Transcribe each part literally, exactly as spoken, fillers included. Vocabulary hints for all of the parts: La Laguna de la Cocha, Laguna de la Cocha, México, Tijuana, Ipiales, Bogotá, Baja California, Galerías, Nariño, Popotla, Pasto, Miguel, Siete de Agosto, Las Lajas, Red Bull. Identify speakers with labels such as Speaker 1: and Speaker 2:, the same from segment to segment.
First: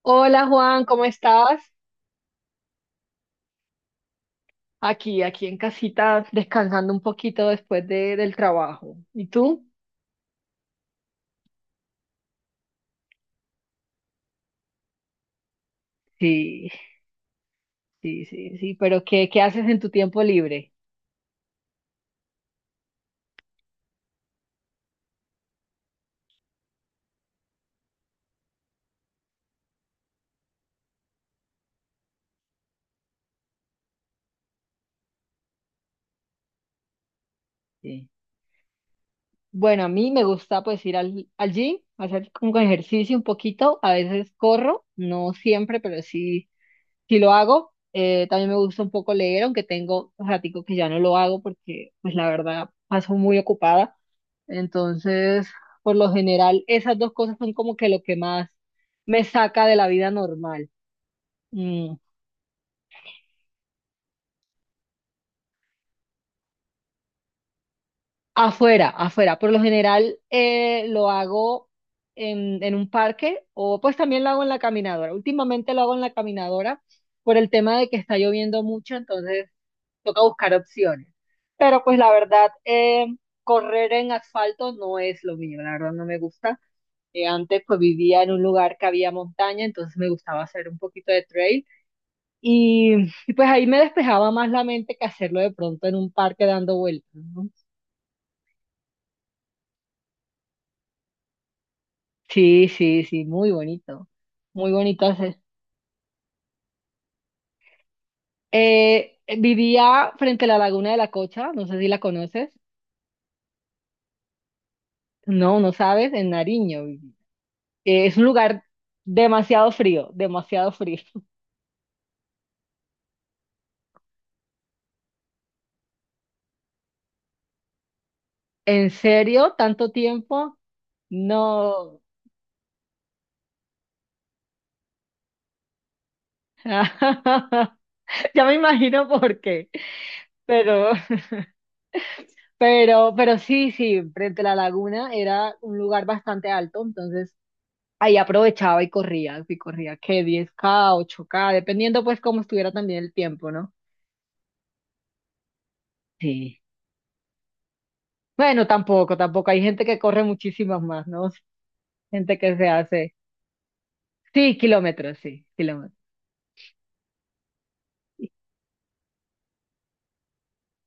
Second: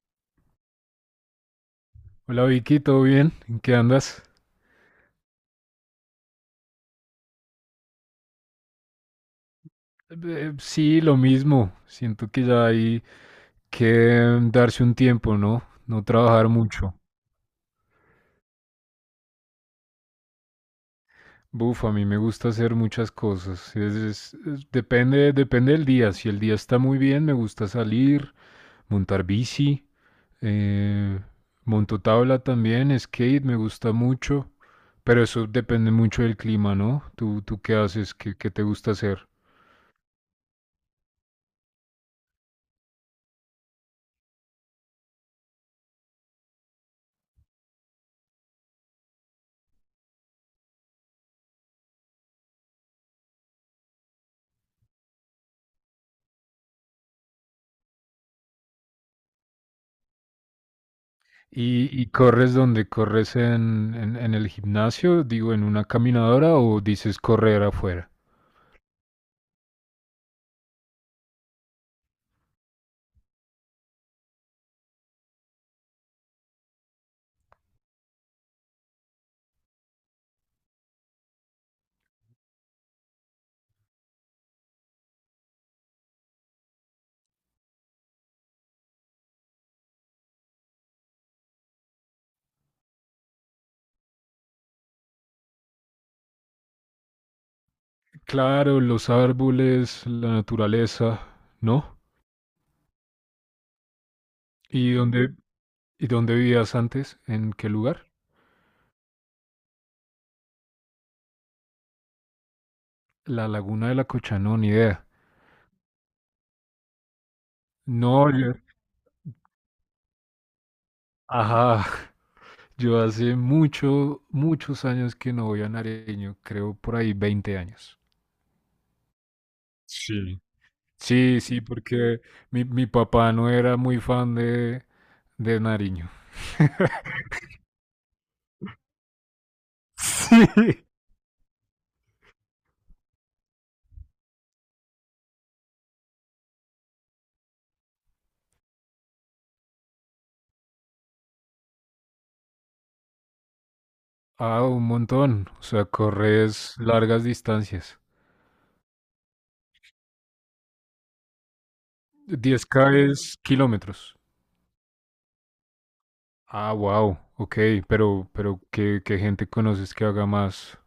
Speaker 1: Hola Juan, ¿cómo estás?
Speaker 2: Hola Vicky, ¿todo bien? ¿En qué andas?
Speaker 1: Aquí, aquí en casita, descansando un poquito después de- del trabajo. ¿Y tú?
Speaker 2: Eh, sí, lo mismo. Siento que ya hay que mm, darse un tiempo, ¿no? No trabajar
Speaker 1: Sí,
Speaker 2: mucho.
Speaker 1: sí, sí, sí, pero ¿qué, qué haces en tu tiempo libre?
Speaker 2: Buf, a mí me gusta hacer muchas cosas. Es- es- es- depende, depende del día. Si el día está muy bien, me gusta salir, montar bici, eh, monto tabla también, skate, me gusta mucho. Pero eso depende mucho del clima, ¿no? ¿Tú, tú qué
Speaker 1: Sí.
Speaker 2: haces? ¿Qué, qué te gusta hacer?
Speaker 1: Bueno, a mí me gusta pues ir al, al gym, hacer como ejercicio un poquito, a veces corro, no siempre, pero sí. Si lo hago, eh, también me gusta un poco leer, aunque tengo ratico que ya no lo hago porque, pues la verdad, paso muy ocupada. Entonces, por lo general, esas dos cosas son como que lo que más me saca de la vida normal.
Speaker 2: ¿Y,
Speaker 1: Mm,
Speaker 2: y corres donde corres en, en, en el gimnasio? Digo, en una caminadora o dices correr afuera.
Speaker 1: Afuera, afuera. Por lo general, eh, lo hago en, en un parque o pues también lo hago en la caminadora. Últimamente lo hago en la caminadora por el tema de que está lloviendo mucho, entonces toca buscar opciones. Pero pues la verdad, eh, correr en asfalto no es lo mío, la verdad no me gusta. Eh, antes pues vivía en un lugar que había montaña, entonces me gustaba hacer un poquito de trail y, y, pues ahí me despejaba más la mente que hacerlo de pronto en un parque dando vueltas, ¿no?
Speaker 2: Claro, los árboles, la naturaleza, ¿no?
Speaker 1: Sí, sí, sí, muy bonito, muy
Speaker 2: ¿Y
Speaker 1: bonito
Speaker 2: dónde,
Speaker 1: hacer.
Speaker 2: y dónde vivías antes? ¿En qué lugar?
Speaker 1: Eh, vivía frente a la Laguna de la Cocha, no sé si la conoces,
Speaker 2: La Laguna de la Cocha, no, ni idea.
Speaker 1: no, no sabes, en Nariño. Eh, es un
Speaker 2: No, yo,
Speaker 1: lugar demasiado frío, demasiado frío.
Speaker 2: ajá, yo hace mucho, muchos años que no voy a Nariño, creo por ahí veinte años.
Speaker 1: ¿En serio? ¿Tanto
Speaker 2: Sí.
Speaker 1: tiempo?
Speaker 2: Sí, sí,
Speaker 1: No.
Speaker 2: porque mi, mi papá no era muy fan de, de Nariño.
Speaker 1: Ya me imagino por qué.
Speaker 2: Sí.
Speaker 1: Pero, pero, pero sí, sí, frente a la laguna era un lugar bastante alto, entonces ahí aprovechaba y corría, y corría que diez k ocho k dependiendo pues cómo estuviera también el tiempo, ¿no?
Speaker 2: Ah, un montón. O sea,
Speaker 1: Sí.
Speaker 2: corres largas distancias.
Speaker 1: Bueno, tampoco, tampoco. Hay gente que corre muchísimas más, ¿no? Gente que
Speaker 2: Diez
Speaker 1: se
Speaker 2: k
Speaker 1: hace.
Speaker 2: es kilómetros.
Speaker 1: Sí, kilómetros, sí, kilómetros.
Speaker 2: Ah, wow. Ok, pero, pero ¿qué, qué gente conoces que haga más?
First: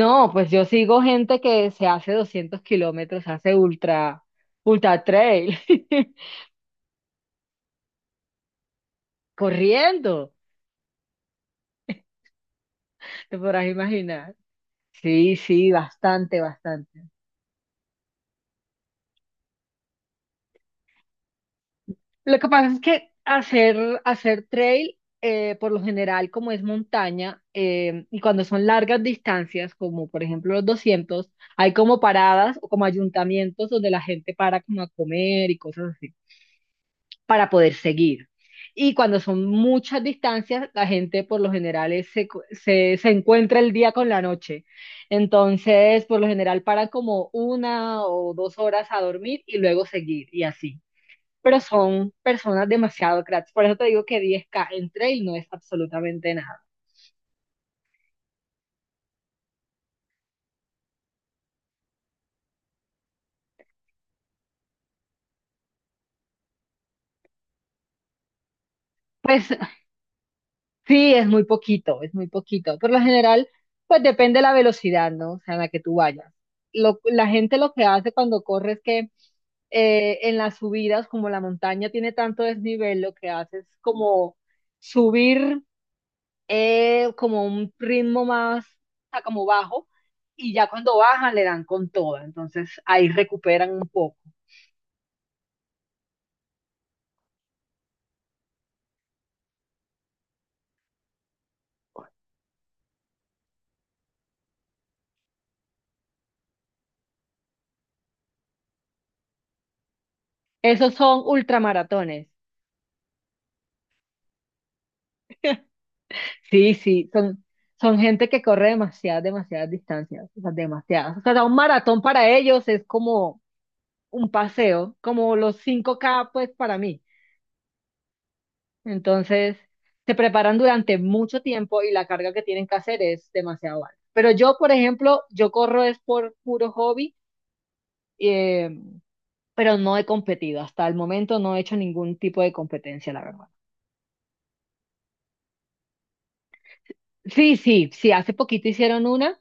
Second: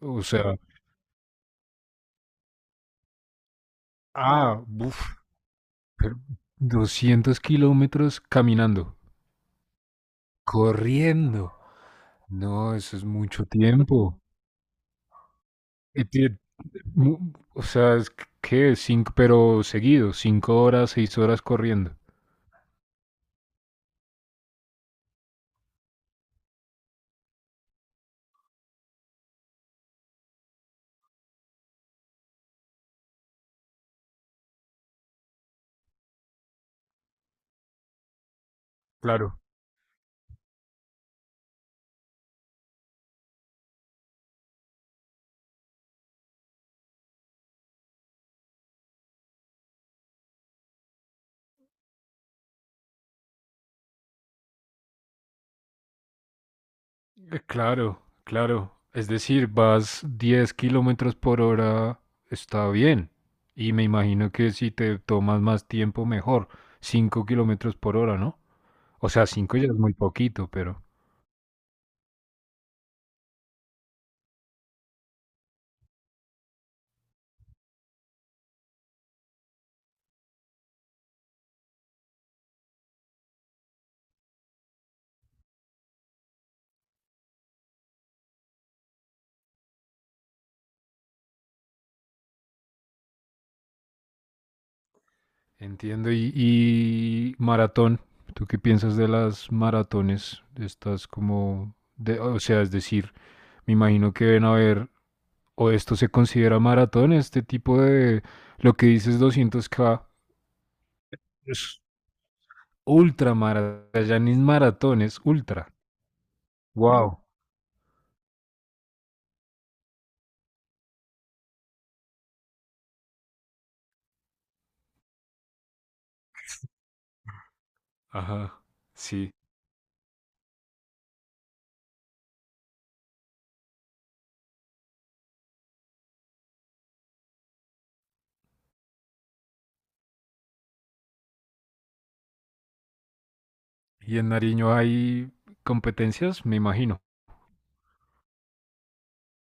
Speaker 2: O
Speaker 1: pues
Speaker 2: sea,
Speaker 1: yo sigo gente que se hace doscientos kilómetros, hace ultra,
Speaker 2: ah, buf,
Speaker 1: ultra trail.
Speaker 2: pero doscientos kilómetros caminando,
Speaker 1: Corriendo,
Speaker 2: corriendo. No, eso es
Speaker 1: te
Speaker 2: mucho
Speaker 1: podrás
Speaker 2: tiempo.
Speaker 1: imaginar. Sí, sí,
Speaker 2: Y ti-
Speaker 1: bastante, bastante.
Speaker 2: mu- O sea, es que cinco, pero seguido, cinco horas, seis horas corriendo.
Speaker 1: Lo que pasa es que hacer, hacer trail, eh, por lo general, como es montaña, eh, y cuando son largas distancias, como por ejemplo los doscientos, hay como paradas o como ayuntamientos donde la gente para como a comer y cosas así para poder seguir. Y cuando
Speaker 2: Claro.
Speaker 1: son muchas distancias, la gente por lo general es- se, cu- se, se encuentra el día con la noche. Entonces, por lo general para como una o dos horas a dormir y luego seguir y así. Pero son personas demasiado cracks. Por eso te digo que diez K en trail no es absolutamente nada.
Speaker 2: Eh, Claro, claro. Es decir, vas diez kilómetros por hora, está bien. Y me imagino que si te tomas más tiempo, mejor. Cinco kilómetros por hora, ¿no? O sea,
Speaker 1: Pues
Speaker 2: cinco ya es muy poquito, pero
Speaker 1: sí, es muy poquito, es muy poquito. Por lo general, pues depende de la velocidad, ¿no? O sea, en la que tú vayas. Lo- la gente lo que hace cuando corre es que eh, en las subidas, como la montaña tiene tanto desnivel, lo que hace es como subir eh, como un ritmo más, o sea, como bajo, y ya cuando bajan le dan con toda. Entonces ahí recuperan un poco.
Speaker 2: entiendo. Y, y maratón, ¿tú qué piensas de las maratones? Estás como, de, o sea, es decir, me imagino que deben haber, o esto se considera maratón, este tipo de, lo que dices doscientos k.
Speaker 1: Esos son ultramaratones.
Speaker 2: Ultramara Yanis maratones, ultra.
Speaker 1: Sí, sí,
Speaker 2: Wow.
Speaker 1: son, son gente que corre demasiadas, demasiadas distancias, o sea, demasiadas. O sea, un maratón para ellos es como un paseo, como los cinco k pues para mí.
Speaker 2: Ajá, sí.
Speaker 1: Entonces, se preparan durante mucho tiempo y la carga que tienen que hacer es demasiado alta. Pero yo, por ejemplo, yo corro es por puro hobby, eh, pero no he competido. Hasta el momento no he hecho ningún tipo de competencia, la verdad.
Speaker 2: Y en Nariño hay competencias, me imagino.
Speaker 1: Sí, sí, sí, hace poquito hicieron una.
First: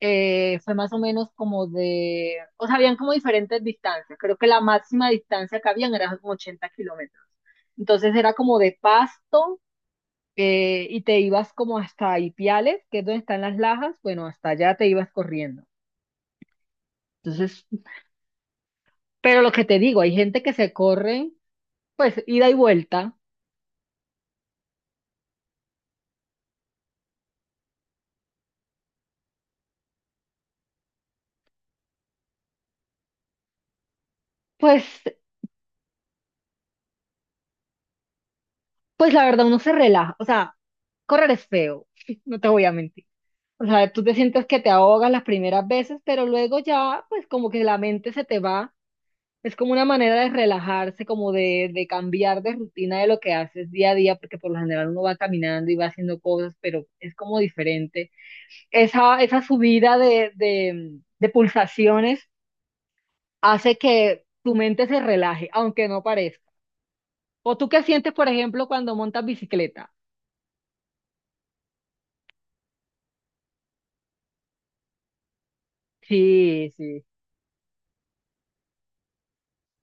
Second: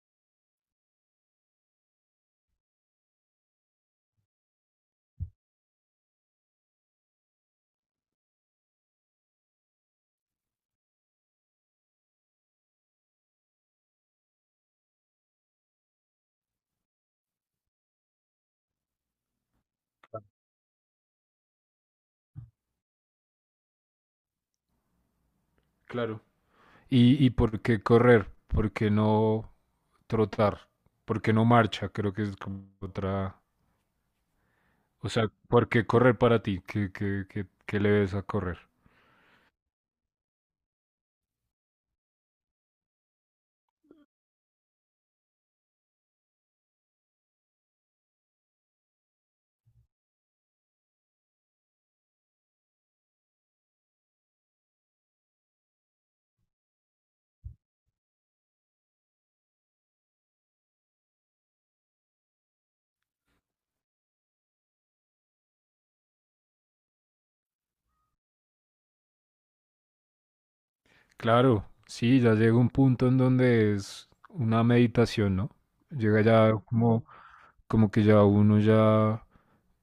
Speaker 1: eh, Fue más o menos como de, o sea, habían como diferentes distancias. Creo que la máxima distancia que habían era como ochenta kilómetros. Entonces era como de pasto, eh, y te ibas como hasta Ipiales, que es donde están las lajas. Bueno, hasta allá te ibas corriendo. Entonces, pero lo que te digo, hay gente que se corre, pues ida y vuelta.
Speaker 2: Claro. ¿Y, y por qué correr? ¿Por qué no trotar? ¿Por qué no marcha? Creo que es como otra...
Speaker 1: Pues,
Speaker 2: O sea, ¿por qué correr para ti? ¿Qué, qué- qué- qué le ves a correr?
Speaker 1: pues la verdad uno se relaja. O sea, correr es feo, no te voy a mentir. O sea, tú te sientes que te ahogas las primeras veces, pero luego ya, pues como que la mente se te va. Es como una manera de relajarse, como de, de cambiar de rutina de lo que haces día a día, porque por lo general uno va caminando y va haciendo cosas, pero es como diferente. Esa, esa subida de, de, de pulsaciones hace que tu mente se relaje, aunque no parezca. ¿O tú qué sientes, por ejemplo, cuando montas bicicleta?
Speaker 2: Claro, sí, ya llega un punto en donde es una meditación, ¿no? Llega ya
Speaker 1: Sí, sí,
Speaker 2: como, como que ya uno ya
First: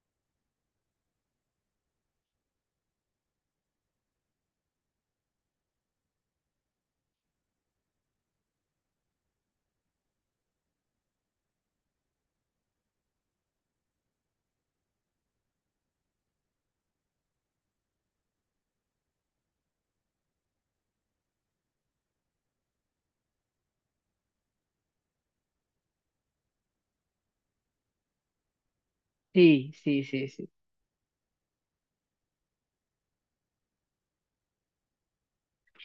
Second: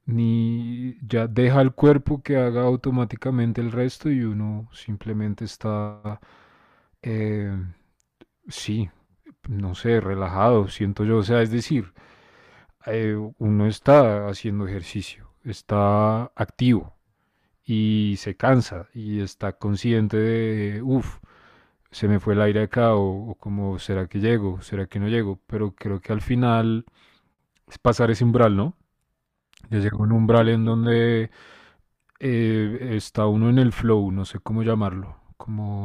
Speaker 2: ni ya deja el cuerpo que haga automáticamente el resto y uno simplemente está, eh, sí, no sé, relajado, siento yo, o sea, es decir, eh, uno está haciendo ejercicio, está activo y se cansa y está consciente de, uff, se me fue el aire acá o, o, como, ¿será que llego? ¿Será que no llego? Pero creo que al final es pasar ese umbral, ¿no?
Speaker 1: sí,
Speaker 2: Ya llega
Speaker 1: sí,
Speaker 2: un
Speaker 1: sí,
Speaker 2: umbral
Speaker 1: sí,
Speaker 2: en donde eh, está uno en el flow, no sé cómo llamarlo,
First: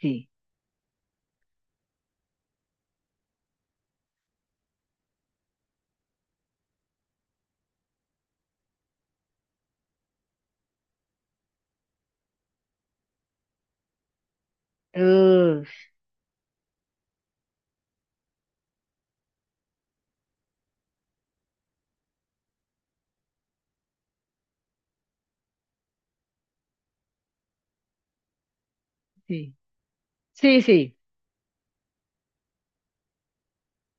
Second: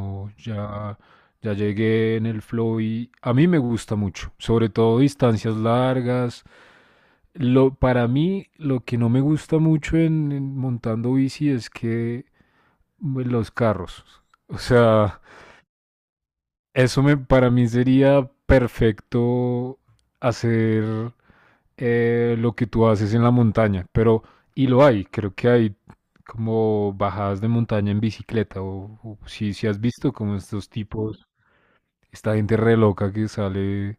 Speaker 1: sí.
Speaker 2: ya, ya llegué en el flow y a mí me gusta mucho, sobre todo distancias largas. Lo, para mí lo que no me gusta mucho en, en montando bici es que bueno, los carros, o sea,
Speaker 1: Uf,
Speaker 2: eso me, para mí sería perfecto hacer eh, lo que tú haces en la montaña, pero, y lo hay, creo que hay como bajadas de montaña en bicicleta, o, o si,
Speaker 1: sí,
Speaker 2: si has visto como
Speaker 1: sí,
Speaker 2: estos
Speaker 1: sí.
Speaker 2: tipos, esta gente re loca que sale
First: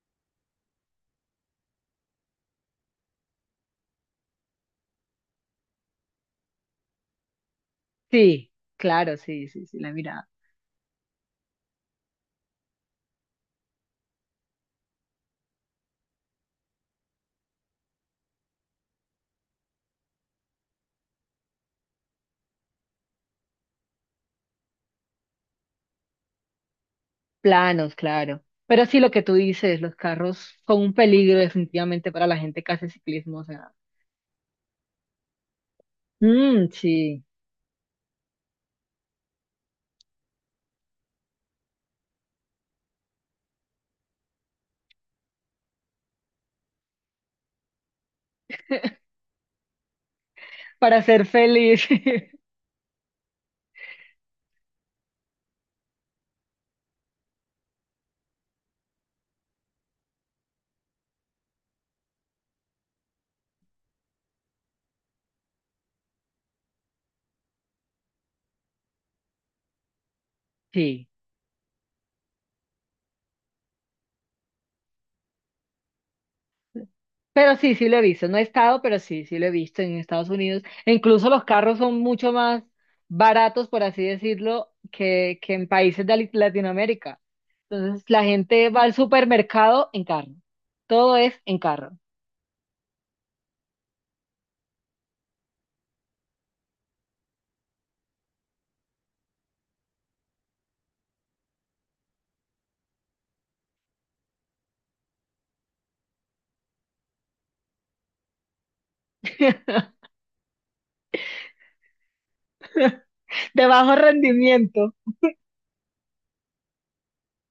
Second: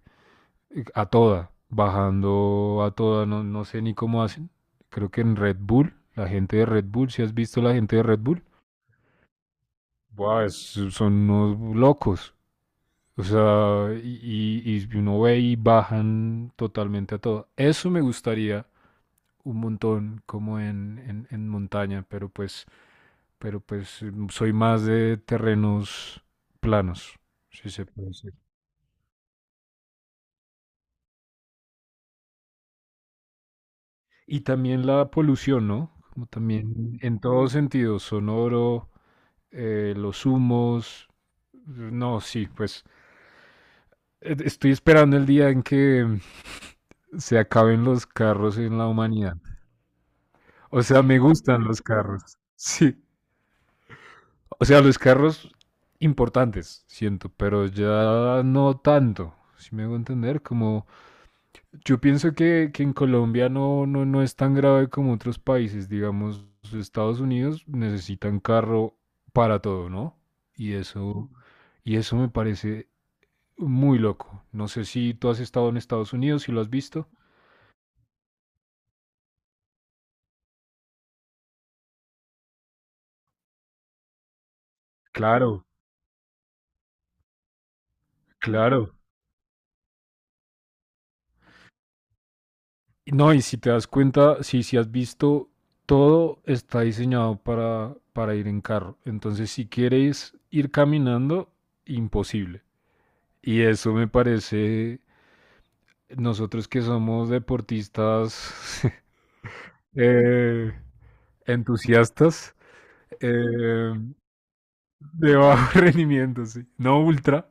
Speaker 2: eh, a toda, bajando a toda, no, no sé ni cómo hacen, creo que en Red Bull, la gente de Red Bull, si has visto la gente de Red Bull,
Speaker 1: Sí, claro, sí, sí, sí, la mirada.
Speaker 2: Buah, es- son unos locos. O sea, y, y- y uno ve y bajan totalmente a todo. Eso me gustaría un montón como en, en, en montaña, pero pues, pero pues mm, soy más de terrenos planos, si se
Speaker 1: Planos,
Speaker 2: puede decir.
Speaker 1: claro. Pero sí, lo que tú dices, los carros son un peligro definitivamente para la gente que hace ciclismo, o sea.
Speaker 2: Y también la polución, ¿no? Como
Speaker 1: Mm,
Speaker 2: también en
Speaker 1: sí,
Speaker 2: todo sentido, sonoro, eh, los humos, no, sí, pues eh, estoy esperando el día en que se acaben los carros en la humanidad. O
Speaker 1: para
Speaker 2: sea, me
Speaker 1: ser
Speaker 2: gustan los
Speaker 1: feliz.
Speaker 2: carros, sí. O sea, los carros importantes, siento, pero ya no tanto. Si me hago entender, como yo pienso que, que en Colombia no, no, no es tan grave como otros países, digamos, Estados Unidos necesitan carro para todo, ¿no? Y
Speaker 1: Sí,
Speaker 2: eso, y eso me parece muy loco. No sé si tú has estado en Estados Unidos, si lo has visto.
Speaker 1: pero sí, sí lo he visto. No he estado, pero sí, sí lo he visto en Estados Unidos. E incluso los carros son mucho más baratos, por así decirlo, que, que
Speaker 2: Claro,
Speaker 1: en países de Lit- Latinoamérica. Entonces, la gente va al
Speaker 2: claro.
Speaker 1: supermercado en carro. Todo es en carro.
Speaker 2: No, y si te das cuenta, sí, si has visto, todo está diseñado para, para ir en carro. Entonces, si quieres ir caminando, imposible. Y eso me parece, nosotros que somos deportistas eh, entusiastas
Speaker 1: De
Speaker 2: eh,
Speaker 1: bajo rendimiento.
Speaker 2: de bajo rendimiento, sí. No ultra.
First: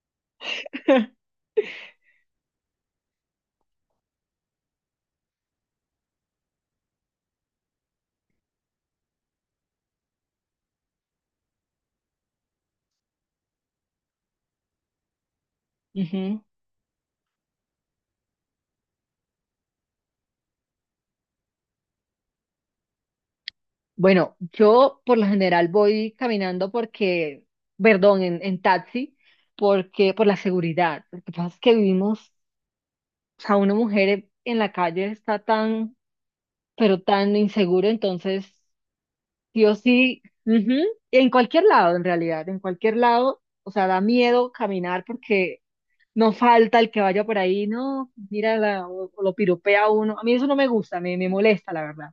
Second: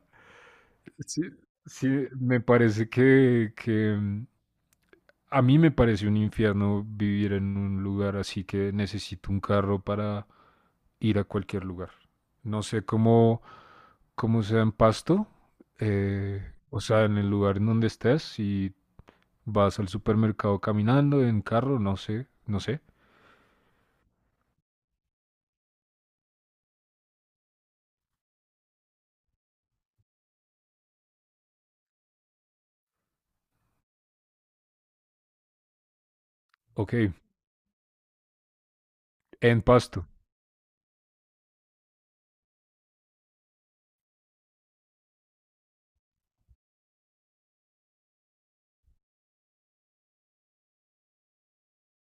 Speaker 2: Sí, sí, me parece que, que a mí me parece un infierno vivir en un lugar así que necesito un carro para ir a cualquier lugar. No sé cómo, cómo sea en Pasto,
Speaker 1: Ujú.
Speaker 2: eh, o sea, en el lugar en donde estés, si vas al supermercado caminando, en carro, no sé, no sé.
Speaker 1: Bueno, yo por lo general voy caminando porque, perdón, en, en taxi, porque por la seguridad. Lo que pasa es que vivimos, o sea, una mujer en la calle está tan,
Speaker 2: Ok,
Speaker 1: pero tan insegura, entonces,
Speaker 2: en
Speaker 1: sí o
Speaker 2: Pasto.
Speaker 1: sí, ujú. En cualquier lado, en realidad, en cualquier lado, o sea, da miedo caminar porque no falta el que vaya por ahí, no, mira, la- o, o lo piropea a uno. A mí eso no me gusta, me, me molesta, la verdad.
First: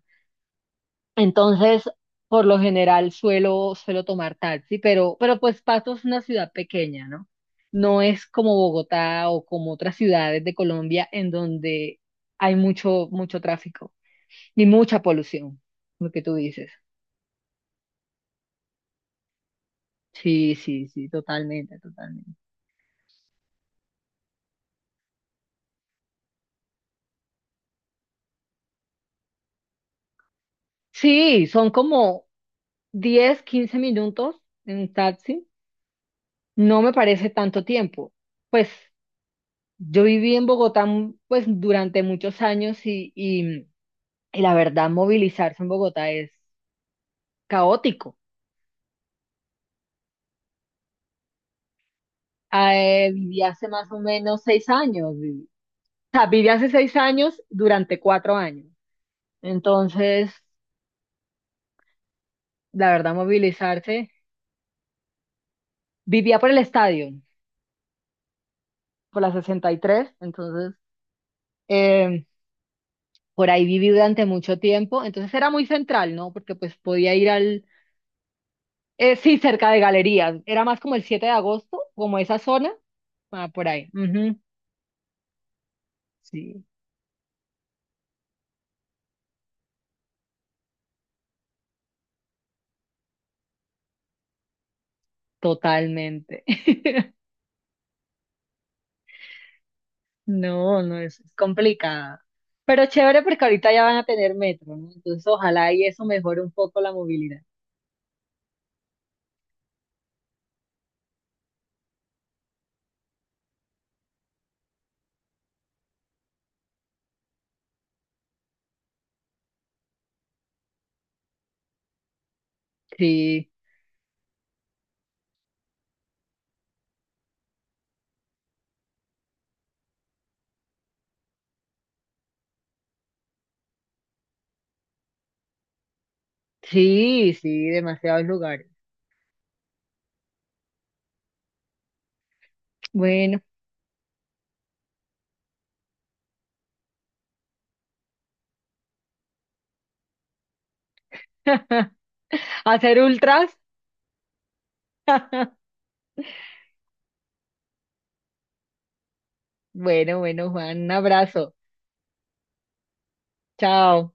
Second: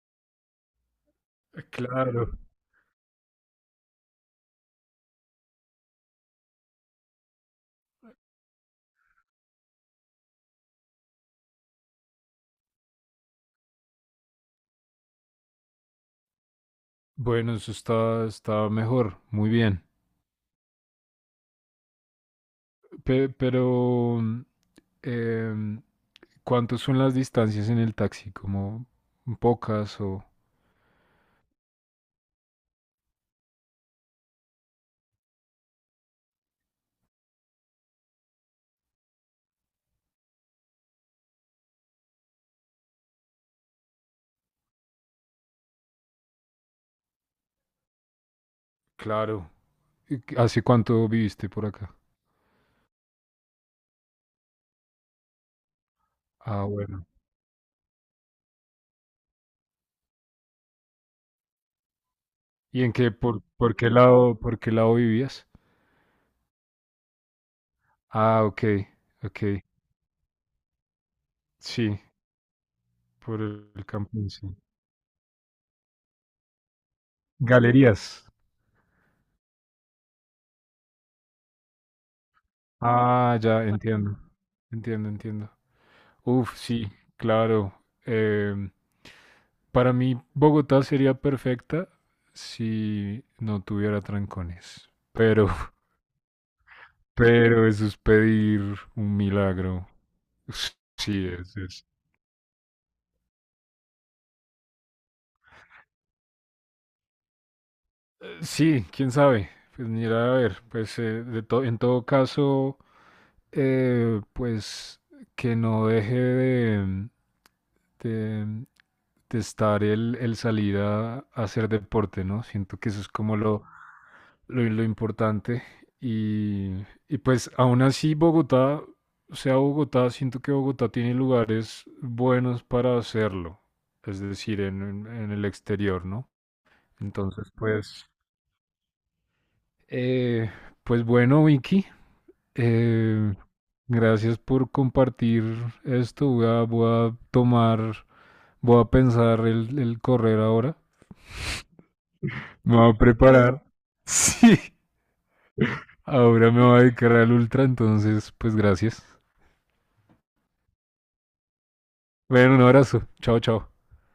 Speaker 1: Entonces,
Speaker 2: Claro.
Speaker 1: por lo general suelo, suelo tomar taxi, pero, pero pues Pasto es una ciudad pequeña, ¿no? No es como Bogotá o como otras ciudades de Colombia en donde hay mucho, mucho tráfico ni mucha polución, lo que tú dices.
Speaker 2: Bueno, eso está, está mejor, muy bien.
Speaker 1: Sí, sí, sí, totalmente, totalmente.
Speaker 2: Pe- pero, mm, em, ¿cuántas son las distancias en el taxi? ¿Como pocas o...?
Speaker 1: Sí, son como diez quince minutos en un taxi. No me parece tanto tiempo. Pues yo viví en Bogotá, mm, pues durante muchos años y, y Y la verdad, movilizarse en Bogotá es caótico.
Speaker 2: Claro, ¿Y qué- ¿Hace cuánto viviste por acá?
Speaker 1: Eh, viví hace más o menos seis años. vi- O sea, viví
Speaker 2: Ah,
Speaker 1: hace seis
Speaker 2: bueno.
Speaker 1: años durante cuatro años. Entonces,
Speaker 2: ¿Y
Speaker 1: la
Speaker 2: en qué,
Speaker 1: verdad,
Speaker 2: por, por qué
Speaker 1: movilizarse.
Speaker 2: lado, por qué lado vivías?
Speaker 1: Vivía por el estadio,
Speaker 2: Ah, ok,
Speaker 1: por la
Speaker 2: ok.
Speaker 1: sesenta y tres. Entonces,
Speaker 2: Sí,
Speaker 1: eh,
Speaker 2: por
Speaker 1: por ahí
Speaker 2: el, el
Speaker 1: viví durante
Speaker 2: camping, sí.
Speaker 1: mucho tiempo. Entonces, era muy central, ¿no? Porque pues podía ir al...
Speaker 2: Galerías.
Speaker 1: Eh, sí, cerca de galerías. Era más como el siete de agosto, como esa zona.
Speaker 2: Ah,
Speaker 1: Ah,
Speaker 2: ya,
Speaker 1: por ahí.
Speaker 2: entiendo.
Speaker 1: Ujú.
Speaker 2: Entiendo, entiendo. Uf,
Speaker 1: Sí,
Speaker 2: sí, claro. Em, para mí, Bogotá sería perfecta si no tuviera trancones. Pero,
Speaker 1: totalmente.
Speaker 2: pero eso es pedir un milagro.
Speaker 1: No, no es,
Speaker 2: Sí,
Speaker 1: es
Speaker 2: es, es-
Speaker 1: complicada. Pero chévere porque ahorita ya van a tener metro, ¿no? Entonces ojalá y eso mejore un poco la movilidad.
Speaker 2: sí, quién sabe. Pues mira, a ver, pues eh, de to- en todo caso, eh, pues que no deje de, de- de estar el, el salir a, a hacer deporte, ¿no? Siento que eso es como
Speaker 1: Sí,
Speaker 2: lo, lo, lo importante. Y, y pues aún así Bogotá, o sea Bogotá, siento que Bogotá tiene lugares buenos para hacerlo, es decir, en, en en el exterior, ¿no?
Speaker 1: sí,
Speaker 2: Entonces,
Speaker 1: sí,
Speaker 2: pues...
Speaker 1: demasiados lugares.
Speaker 2: Eh, pues bueno, Vicky, Eh,
Speaker 1: Bueno,
Speaker 2: gracias por compartir esto. Voy a, voy a tomar, voy a pensar el, el correr ahora. Me voy a
Speaker 1: hacer ultras.
Speaker 2: preparar. Sí, ahora me voy a dedicar al ultra, entonces, pues gracias.
Speaker 1: Bueno, bueno, Juan, un abrazo.
Speaker 2: Bueno, un abrazo. Chao, chao.
Speaker 1: Chao.